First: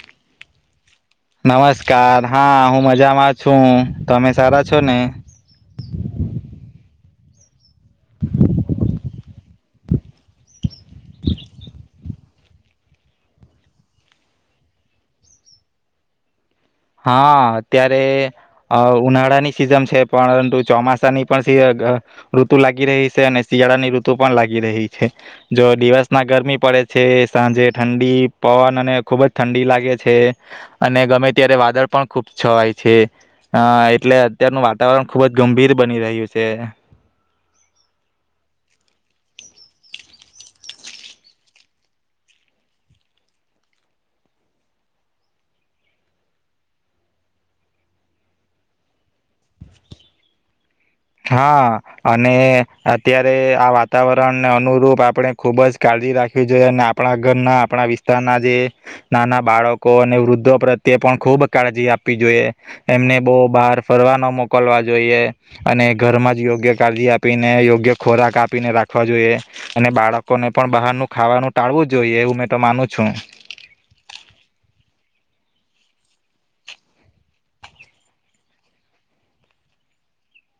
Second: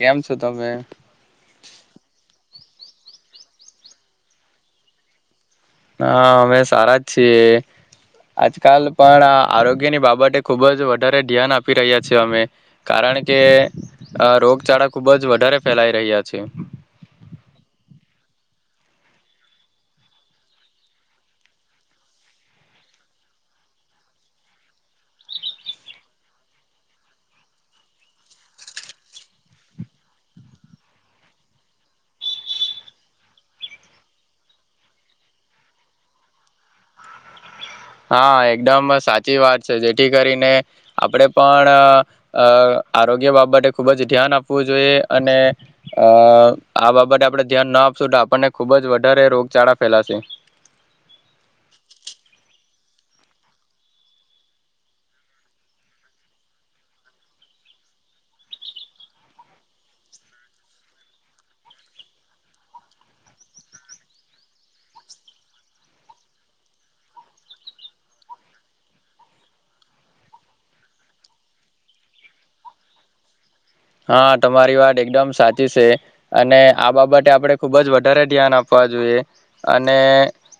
કેમ છો તમે. નમસ્કાર હા હું મજામાં છું તમે સારા છો ને. હા અમે સારા જ છીએ. આજ કાલ પણ આરોગ્યની બાબતે ખુબ જ વધારે ધ્યાન આપી રહ્યા છેએ અમે કારણ કે અ રોગચાળા ખુબ જ વધારે ફેલાઈ રહ્યા છીએ. હા અત્યારે ઉનાળાની સિઝન છે પરંતુ ચોમાસાની પણ ઋતુ લાગી રહી છે અને શિયાળાની ઋતુ પણ લાગી રહી છે જો દિવસ ના ગરમી પડે છે સાંજે ઠંડી પવન અને ખુબ જ ઠંડી લાગે છે અને ગમે. અત્યારે વાદળ પણ ખૂબ છવાય છે અ એટલે અત્યારનું વાતાવરણ ખુબ જ ગંભીર બની રહ્યું છે. હા એકદમ સાચી વાત છે જેથી કરીને આપણેે પણ આ આરોગ્ય બાબતે ખુબ જ ધ્યાન આપવું જોઈએ અને અ આ બાબતે આપણે ધ્યાન ના આપશું તો આપણને ખુબ જ વધારે રોગચાળા ફેલાશે. હા અને અત્યારે આ વાતાવરણને અનુરૂપ આપણે ખુબ જ કાળજી રાખવી જોઈએ અને આપણા ઘરના આપણા વિસ્તારના જે નાના બાળકો અને વૃદ્ધો પ્રત્યે પણ ખૂબ કાળજી આપવી જોઈએ એમને બહુ બહાર ફરવાનો મોકલવા જોઈએ. અને ઘરમાં જ યોગ્ય કાળજી આપીને યોગ્ય ખોરાક આપીને રાખવા જોઈએ અને બાળકોને પણ બહારનું ખાવાનું ટાળવું જોઈએ એું મેં તો માનું છું. હા તમારી વાત એકદમ સાચી છે અને આ બાબતે આપણે ખુબ જ વધારે ધ્યાન આપવા જોઈએ અને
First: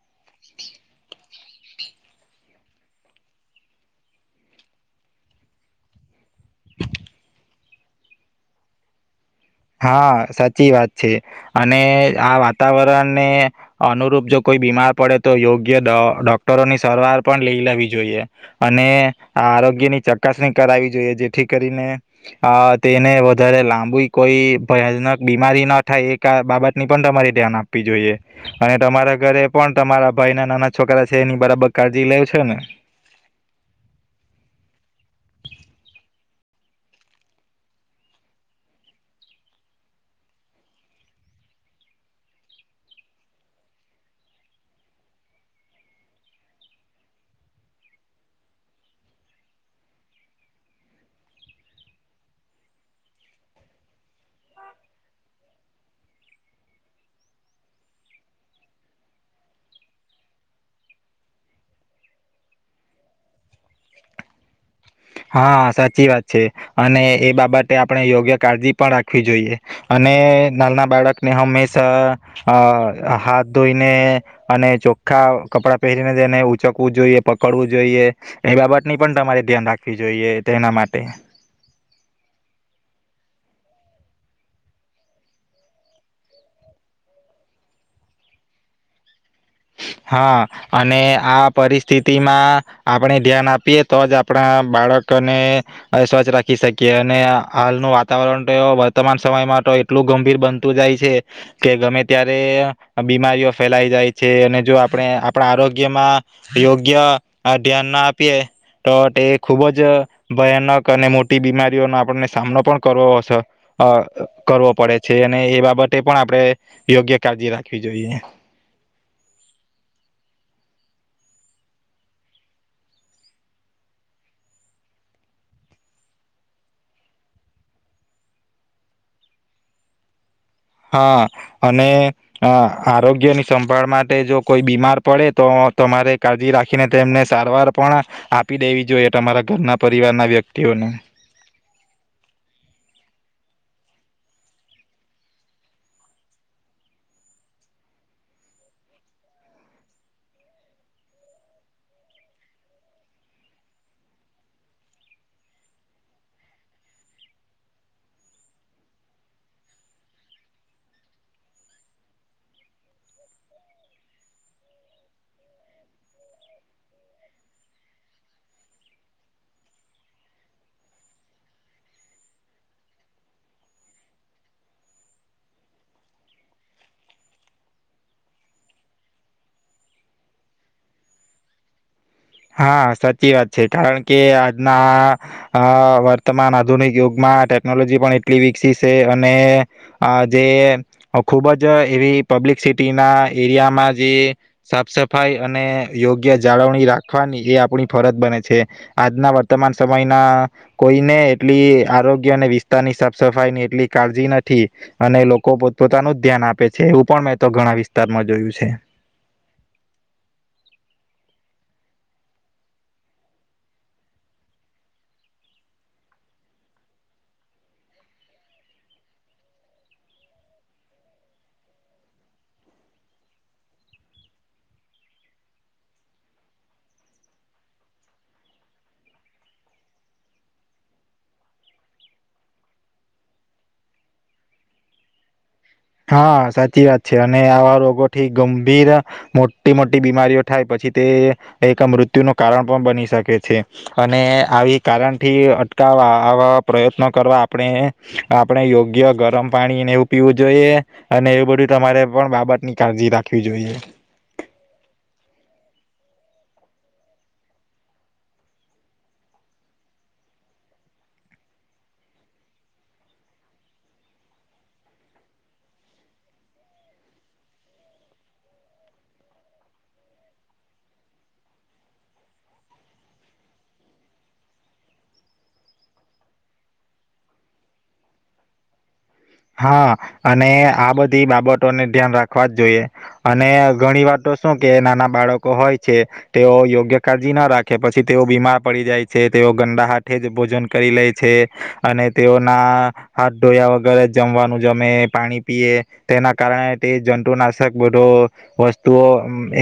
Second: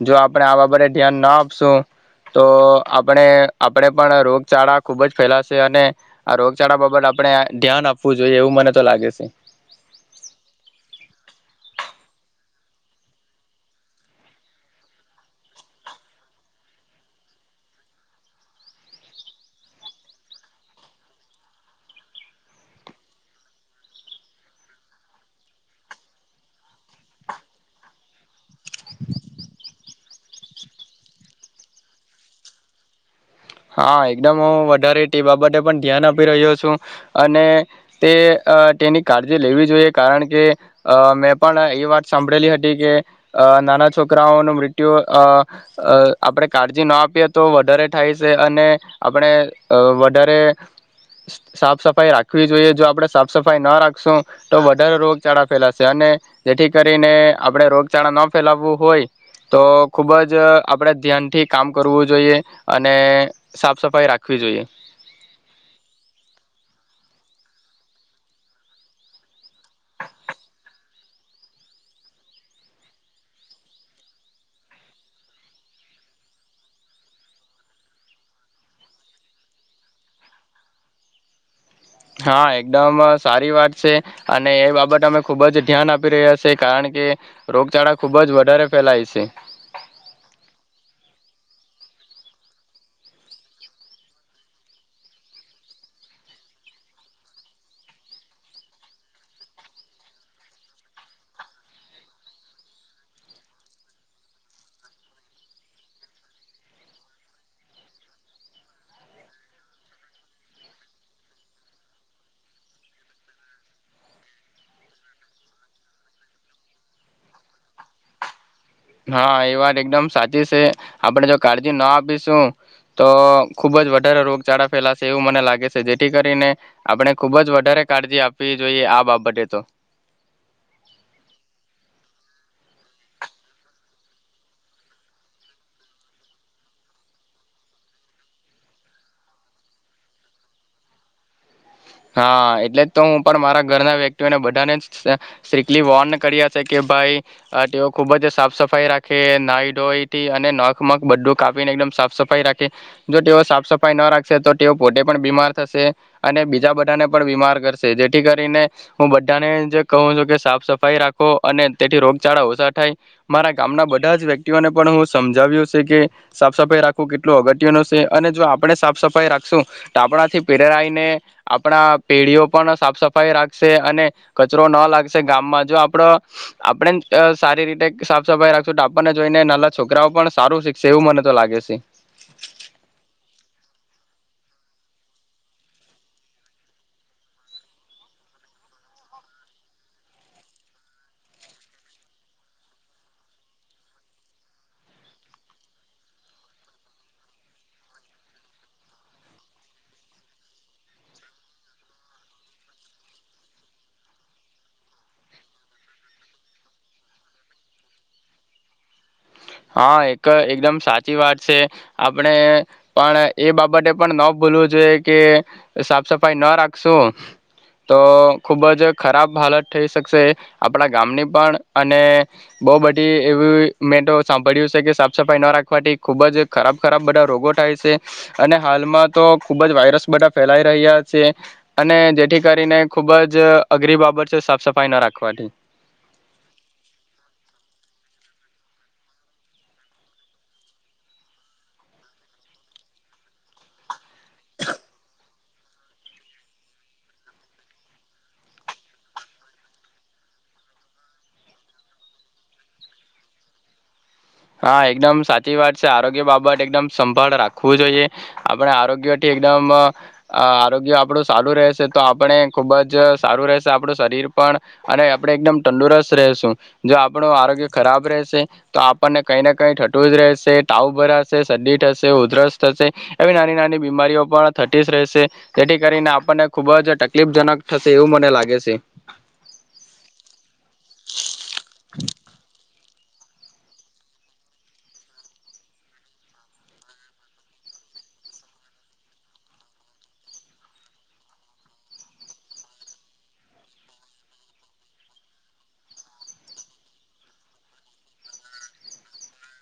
જો આપણે આ બાબતે ધ્યાન ના આપશું તો આપણે આપણે પણ રોગચાળા ખુબ જ ફેલાશે અને. આ રોગચાળા બાબલ આપડ. ધ્યાન આપ. આપવું જોઈએ એવું મને તો લાગે છે. હા સાચી વાત છે અને આ વાતાવરણને અનુરૂપ જો કોઈ બીમાર પડે તો યોગ્ય ડોક્ટરો ની સારવાર પણ લઈ લેવી જોઈએ અને આ આરોગ્યની ચકાસણી કરાવવી જોઈએ જેથી કરીને તેને વધારે લાંબુ. કોઈ ભયાનક બીમારી ના થાય એ બાબતની પણ તમારે ધ્યાન આપવી જોઈએ. અને તમારા ઘરે પણ. તમારા ભાઈ ના નાના છોકરા છે એની બરાબર કાળજી લેવ છે ને. હા એકદમ હું વધારે તે બાબતે પણ ધ્યાન આપી રહ્યો છું અને તે તેની કાળજી લેવી જોઈએ કારણ કે અ મેં પણ એ વાત સાંભળેલી હતી કે નાના છોકરાઓનું મૃત્યુ આપણે કાળજી ના આપીએ તો વધારે થાય. અને આપણે વધારે સાફ સફાઈ રાખવી જોઈએ જો આપણે સાફ સફાઈ ન રાખશું તો વધારે રોગચાળા ફેલાશે અને જેથી કરીને આપણે રોગચાળા ન ફેલાવવું હોય તો ખુબ જ આપણે ધ્યાનથી કામ કરવું જોઈએ. અને સાફ સફાઈ રાખવી જોઈએ. માટે આપણે યોગ્ય કાળજી પણ રાખવી જોઈએ અને નાલના બાળકને હંમેશા અ હાથ ધોઈને અને ચોખ્ખા કપડાં પહેરીને તેને ઉચકવું જોઈએ પકડવું જોઈએ એ બાબત ની પણ તમારે ધ્યાન રાખે. આપવી જોઈએ તે એના માટે. હા એકદમ સારી વાત છે અને એ બાબત અમે ખુબ જ ધ્યાન આપી રહ્યા છે કારણ કે રોગચાળા ખુબ જ વધારે ફેલાય છે. હા અને આ પરિસ્થિતિમાં આપણે ધ્યાન આપીએ તો જ આપણા બાળકને સ્વચ્છ રાખી શકીએ અને હાલનું વાતાવરણ તો વર્તમાન સમયમાં તો એટલું ગંભીર બનતું જાય છે કે ગમે ત્યારે બીમારીઓ ફેલાઈ જાય. છે અને જો આપણે આપણા આરોગ્યમાં યોગ્ય ધ્યાન ના આપીએ તો તે ખૂબ જ ભયાનક અને મોટી બીમારીઓનો આપણને સામનો પણ કરવો કરવો પડે છે અને એ બાબતે પણ આપણે યોગ્ય કાળજી રાખવી જોઈએ. હા એ વાત એકદમ સાચી છે આપણે જો કાળજી ના આપીશું તો ખુબ જ વધારે રોગચાળા ફેલાશે એવું મને લાગે છે જેથી કરીને આપણે ખુબ જ વધારે કાળજી આપવી જોઈએ આ બાબતે તો. હા અને આરોગ્યની સંભાળ માટે જો કોઈ બીમાર પડે તો તમારે કાળજી રાખીને તેમને સારવાર પણ આપી દેવી જોઈએ તમારા ઘરના પરિવારના વ્યક્તિઓને. હા એટલે જ તો હું પણ મારા ઘરના વ્યક્તિઓને બધાને સ્ટ્રીકલી વોર્ન કર્યા છે કે ભાઈ તેઓ ખુબ જ સાફ સફાઈ રાખે નાઈ ડોઈ થી અને નખમખ બધું કાપીને એકદમ સાફ સફાઈ રાખે જો તેઓ સાફ સફાઈ ના રાખશે તો તેઓ પોતે પણ બીમાર થશે અને. બીજા બધાને પણ બીમાર કરશે જેથી કરીને હું બધાને જે કહું છું કે સાફ સફાઈ રાખો અને તેથી રોગચાળા ઓછા થાય મારા ગામના બધા જ વ્યક્તિઓને પણ હું સમજાવ્યું છે કે સાફ સફાઈ રાખવું કેટલું અગત્ય ન છે અને જો આપણે સાફ સફાઈ રાખશું તો આપણાથી પેરાઈને. આપણા પેઢીઓ પણ સાફ સફાઈ રાખશે અને કચરો ન લાગશે ગામમાં જો આપડ આપણે સારી રીતે સાફ સફાઈ રાખશું ટાપણને જોઈને નાના છોકરાઓ પણ સારું શીખશે એવું મને તો લાગે છે. હા સાચી વાત છે કારણ કે આજના વર્તમાન આધુનિક યુગમાં ટેકનોલોજી પણ એટલી વિકસી છે અને આ જે ખુબ જ એવી પબ્લિકસિટીના એરિયામાં જે સાફ સફાઈ અને યોગ્ય જાળવણી રાખ. રાખવાની એ આપણી ફરજ બને છે આજના વર્તમાન સમયના કોઈને એટલી આરોગ્ય અને વિસ્તારની સાફ સફાઈ ની એટલી કાળજી નથી અને લોકો પોત પોોતાનું જ ધ્યાન આપે છે એવું પણ મેં તો ઘણા વિસ્તારમાં જોયું છે. હા એક એકદમ સાચી વાત છે આપણે પણ એ બાબતે પણ ન ભૂલવું જોઈએ કે સાફ સફાઈ ન રાખશું તો ખુબ જ ખરાબ હાલત થઈ શકશે આપણા ગામની પણ અને બહુ બધી એવી મેો. સાંભળ્યું છે કે સાફ સફાઈ ના રાખવાથી ખુબ જ ખરાબ ખરાબ બધા રોગો થાય છે અને હાલમાં તો ખુબ જ વાયરસ બધા ફેલાઈ રહ્યા છે અને જેથી કરીને ખુબ જ અઘરી બાબત છે સાફ સફાઈ ના રાખવાથી. હા સાચી વાત છે અને આવા રોગો થી ગંભીર મોટી મોટી બીમારીઓ થાય પછી તે એક મૃત્યુ નું કારણ પણ બની શકે છે અને આવી કારણથી અટકાવવા આવા પ્રયત્નો કરવા આપણે આપણે યોગ્ય ગરમ પાણીને એવું પીવું. જોઈએ અને એવું બધું તમારે પણ બાબતની કાળજી રાખવી જોઈએ. હા એકદમ સાચી વાત છે આરોગ્ય બાબત એકદમ સંભાળ રાખવું જોઈએ આપણે આરોગ્ય થી એકદમ આરોગ્ય આપણું સારું રહેશે તો આપણે ખુબ જ સારું રહેશે આપણું શરીર પણ અને આપણે એકદમ તંદુરસ્ત રહેશું જો આપણું આરોગ્ય ખરાબ રહેશે તો. આપણને કઈ ને કઈ થટું જ રહેશે તાવ ભરાશે શરદી થશે ઉધરસ થશે એવી નાની નાની બીમારીઓ પણ થતી જ રહેશે જેથી કરીને આપણને ખુબ જ તકલીફજનક થશે એવું મને લાગે છે. હા અને આ બધી બાબતોને ધ્યાન રાખવા જ જોઈએ. અને ઘણી વાત તો શું કે નાના બાળકો હોય છે તેઓ યોગ્ય કાળજી ના રાખે પછી તેઓ બીમાર પડી જાય છે તેઓ ગંદા હાથે જ ભોજન કરી લે છે અને તેઓના હાથ ડોયા વગેરે. જમવાનું જમે પાણી પીએ તેના કારણે તે જંતુનાશક બધો વસ્તુઓ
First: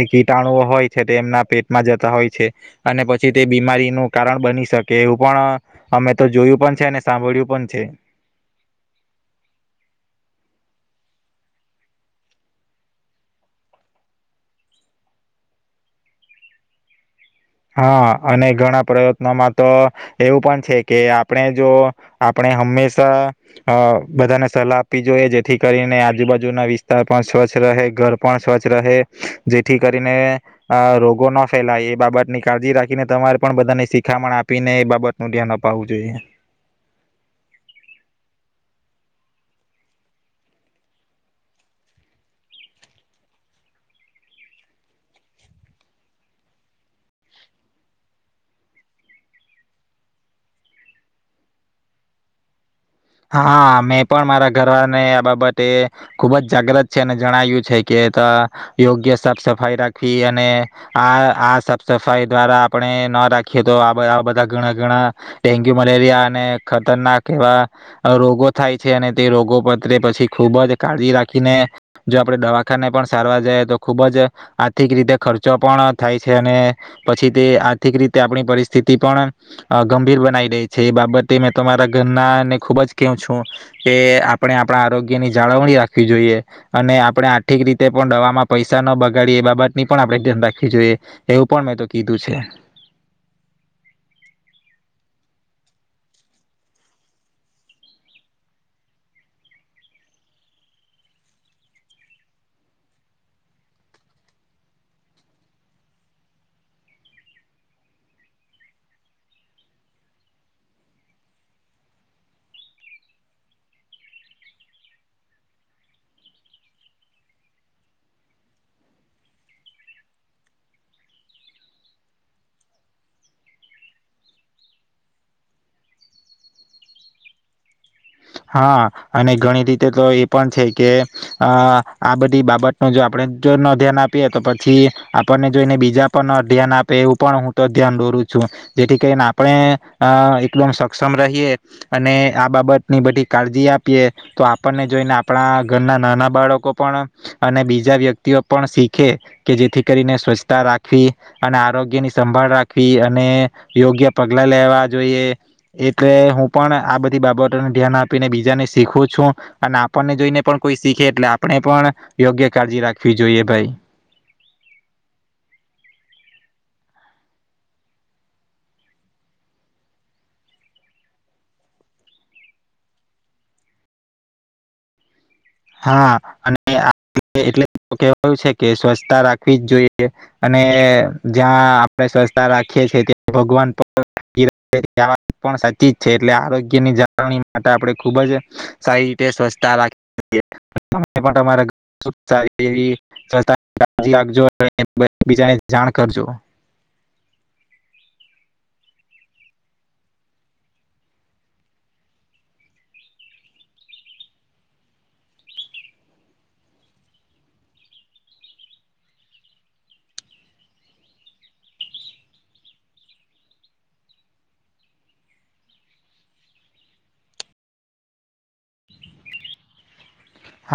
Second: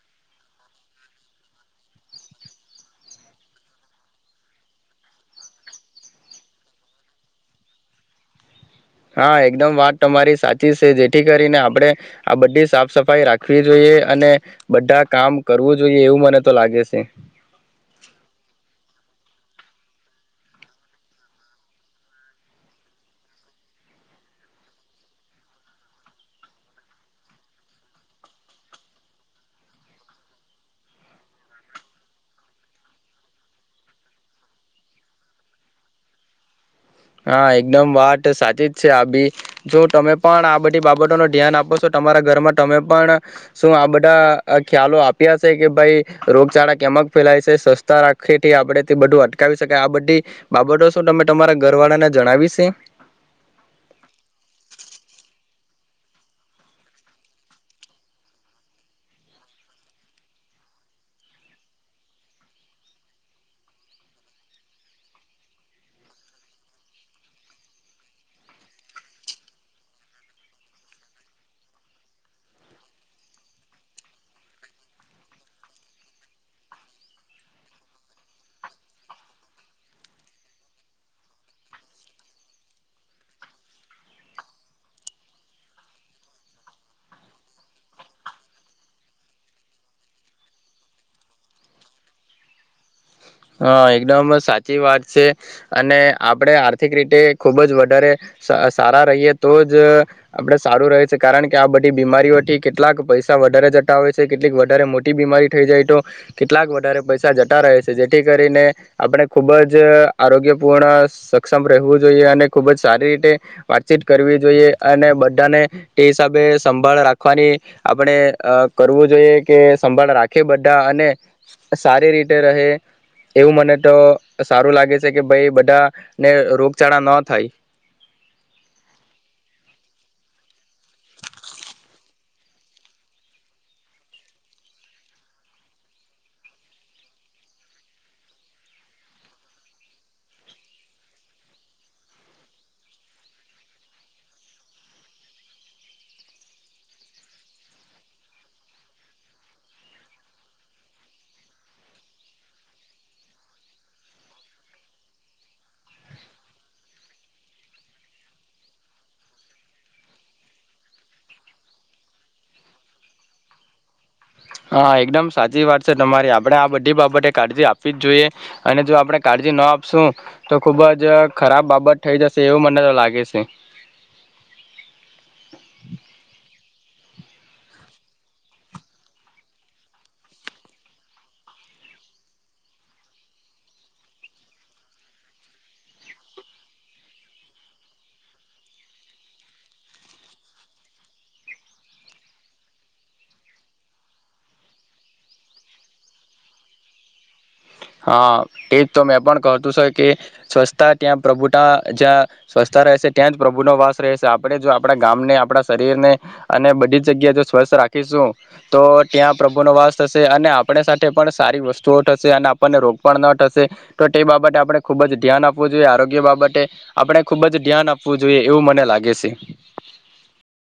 એ કીટાણુઓ હોય છે તે એમના પેટમાં જતા હોય છે અને પછી તે બીમારીનું કારણ બની શકે એવું પણ અમે તો જોયું પણ છે અને સાંભળ્યું પણ છે. હા એકદમ વાત તમારી સાચી છે જેથી કરીને આપણેે આ બધી સાફ સફાઈ રાખવી જોઈએ અને બધા કામ કરવું જોઈએ એવું મને તો લાગે છે. હા અને ઘણા પ્રયત્નોમાં તો એવું પણ છે કે આપણે જો આપણે હંમેશા બધાને સલાહ આપવી જોઈએ જેથી કરીને આજુબાજુના વિસ્તાર પણ સ્વચ્છ રહે ઘર પણ સ્વચ્છ રહે જેથી કરીને રોગો ન ફેલાય એ બાબતની. કાળજી રાખીને તમારે પણ બધાને શીખામણ આપીને એ બાબતનું ધ્યાન અપાવવું જોઈએ. હા એકદમ વાત સાચી જ છે આ બી જો તમે પણ આ બધી બાબતો ન ધ્યાન આપો છો તમારા ઘરમાં તમે પણ શું આ બધા ખ્યાલો આપ્યા છે કે ભાઈ રોગચાળા કેમક ફેલાય છે સસ્તા રાખેથી આપડે થી બધું અટકાવી શકાય આ બધી બાબતો શું તમે તમારા. ગરવાડા ના જણાવી છે. હા મેં પણ મારા ઘરને આ બાબતે ખુબ જ જાગ્રત છે અને જણાવ્યું છે કે યોગ્ય સાફ સફાઈ રાખવી અને આ આ સાફ સફાઈ દ્વારા આપણે ન રાખીએ તો બધા ઘણા ગણા ડેન્ગ્યુ મલેરિયા અને ખતરનાક એવા. રોગો થાય છે અને તે રોગો પત્ર પછી ખુબ જ કાળજી રાખીને જો આપણેે દવાખાને પણ સારવાર જાય તો ખુબ જ આર્થિક રીતે ખર્ચો પણ થાય છે અને પછી તે આર્થિક રીતે આપણી પરિસ્થિતિ પણ ગંભીર બનાવી રહી છે એ બાબતે મેં તમારા ઘરના. ખુબ જ કેવું છું કે આપણે આપણા આરોગ્ય ની જાળવણી રાખવી જોઈએ અને આપણે આર્થિક રીતે પણ દવામાં પૈસા ન બગાડીએ એ બાબતની પણ આપણે ધ્યાન રાખું જોઈએ એવું પણ મેં તો કીધું છે. હા એકદમ સાચી વાત છે અને આપડે આર્થિક રીતે ખુબ જ વધારે સારા રહીએ તો જ આપડે સારું રહે છે કારણ કે આ બધી બીમારીઓથી કેટલાક પૈસા વધારે જતા હોય છે કેટલીક વધારે મોટી બીમારી થઈ જાય તો કેટલાક વધારે પૈસા જતા રહે છે જે. તેથી કરીને આપણે ખૂબ જ આરોગ્યપૂર્ણ સક્ષમ રહેવું જોઈએ અને ખૂબ જ સારી રીતે વાતચીત કરવી જોઈએ અને બધાને તે હિસાબે સંભાળ રાખવાની આપણે કરવું જોઈએ કે સંભાળ રાખી બધા અને સારી રીતે રહે. એવું મને તો સારું લાગે છે કે ભાઈ બધા ને, રોગચાળા ન થાય. હા, અને ઘણી રીતે તો એ પણ છે કે, આ બધી બાબત ન જો આપણે જો ન ધ્યાન આપીએ તો પછી, આપણને જોઈને બીજા પર ન ધ્યાન આપે એવું પણ હું તો ધ્યાન દોરું છું, જેથી કરીને આપણે એકદ સક્ષમ રહીએ, અને આ બાબત. ની બધી કાળજી આપીએ, તો આપણને જોઈને આપણા ઘરના નાના બાળકો પણ, અને બીજા વ્યક્તિઓ પણ શીખે, કે જેથી કરીને સ્વચ્છતા રાખવી, અને આરોગ્યની સંભાળ રાખવી અને યોગ્ય પગલાં લેવા જોઈએ એટલે હું પણ આ બધી બાબત ધ્યાન આપીને બીજાને શીખું છું, અને આપણને જોઈને પણ કોઈ શીખે એટલે આપણે પણ, યોગ્ય કાળજી રાખવી જોઈએ ભાઈ. હા એકદમ સાચી વાત છે તમારી આપણે આ બધી બાબતે કાળજી આપવી જ જોઈએ, અને જો આપણે કાળજી ના આપશું, તો ખુબ જ ખરાબ બાબત થઈ જશે એવું મને તો લાગે છે. હા એટલે કેવાયું છે કે સ્વચ્છતા રાખવી જ જોઈએ, અને જ્યાં આપણે સ્વચ્છતા રાખીએ છી ભગવાન પણ સાચી છે, એટલે આરોગ્ય ની જાળવણી માટે આપણે ખુબ જ સારી રીતે સ્વચ્છતા રાખી. વીજો બીજાને જાણ કરજો. [unintelligible] હા એ જ તો મેં પણ કહતું છે કે, સ્વચ્છતા ત્યાં પ્રભુ ત જ્યાં સ્વચ્છતા રહેશે ત્યાં જ પ્રભુનો વાસ રહેશે આપણે જો આપણા ગામને આપણા શરીરને, અને બધી જ જગ્યાએ જો સ્વચસ્થ રાખીશું, તો ત્યાં પ્રભુનો વાસ થશે અને આપણે સાથે પણ સારી વસ્તુઓ થશે અને આપને રોગ પણ ના થશે, તો તે બાબતે આપણે ખુબ જ ધ્યાન આપવું જોઈએ આરોગ્ય બાબતે, આપણે ખુબ જ ધ્યાન આપવું જોઈએ એવું મને લાગે છે.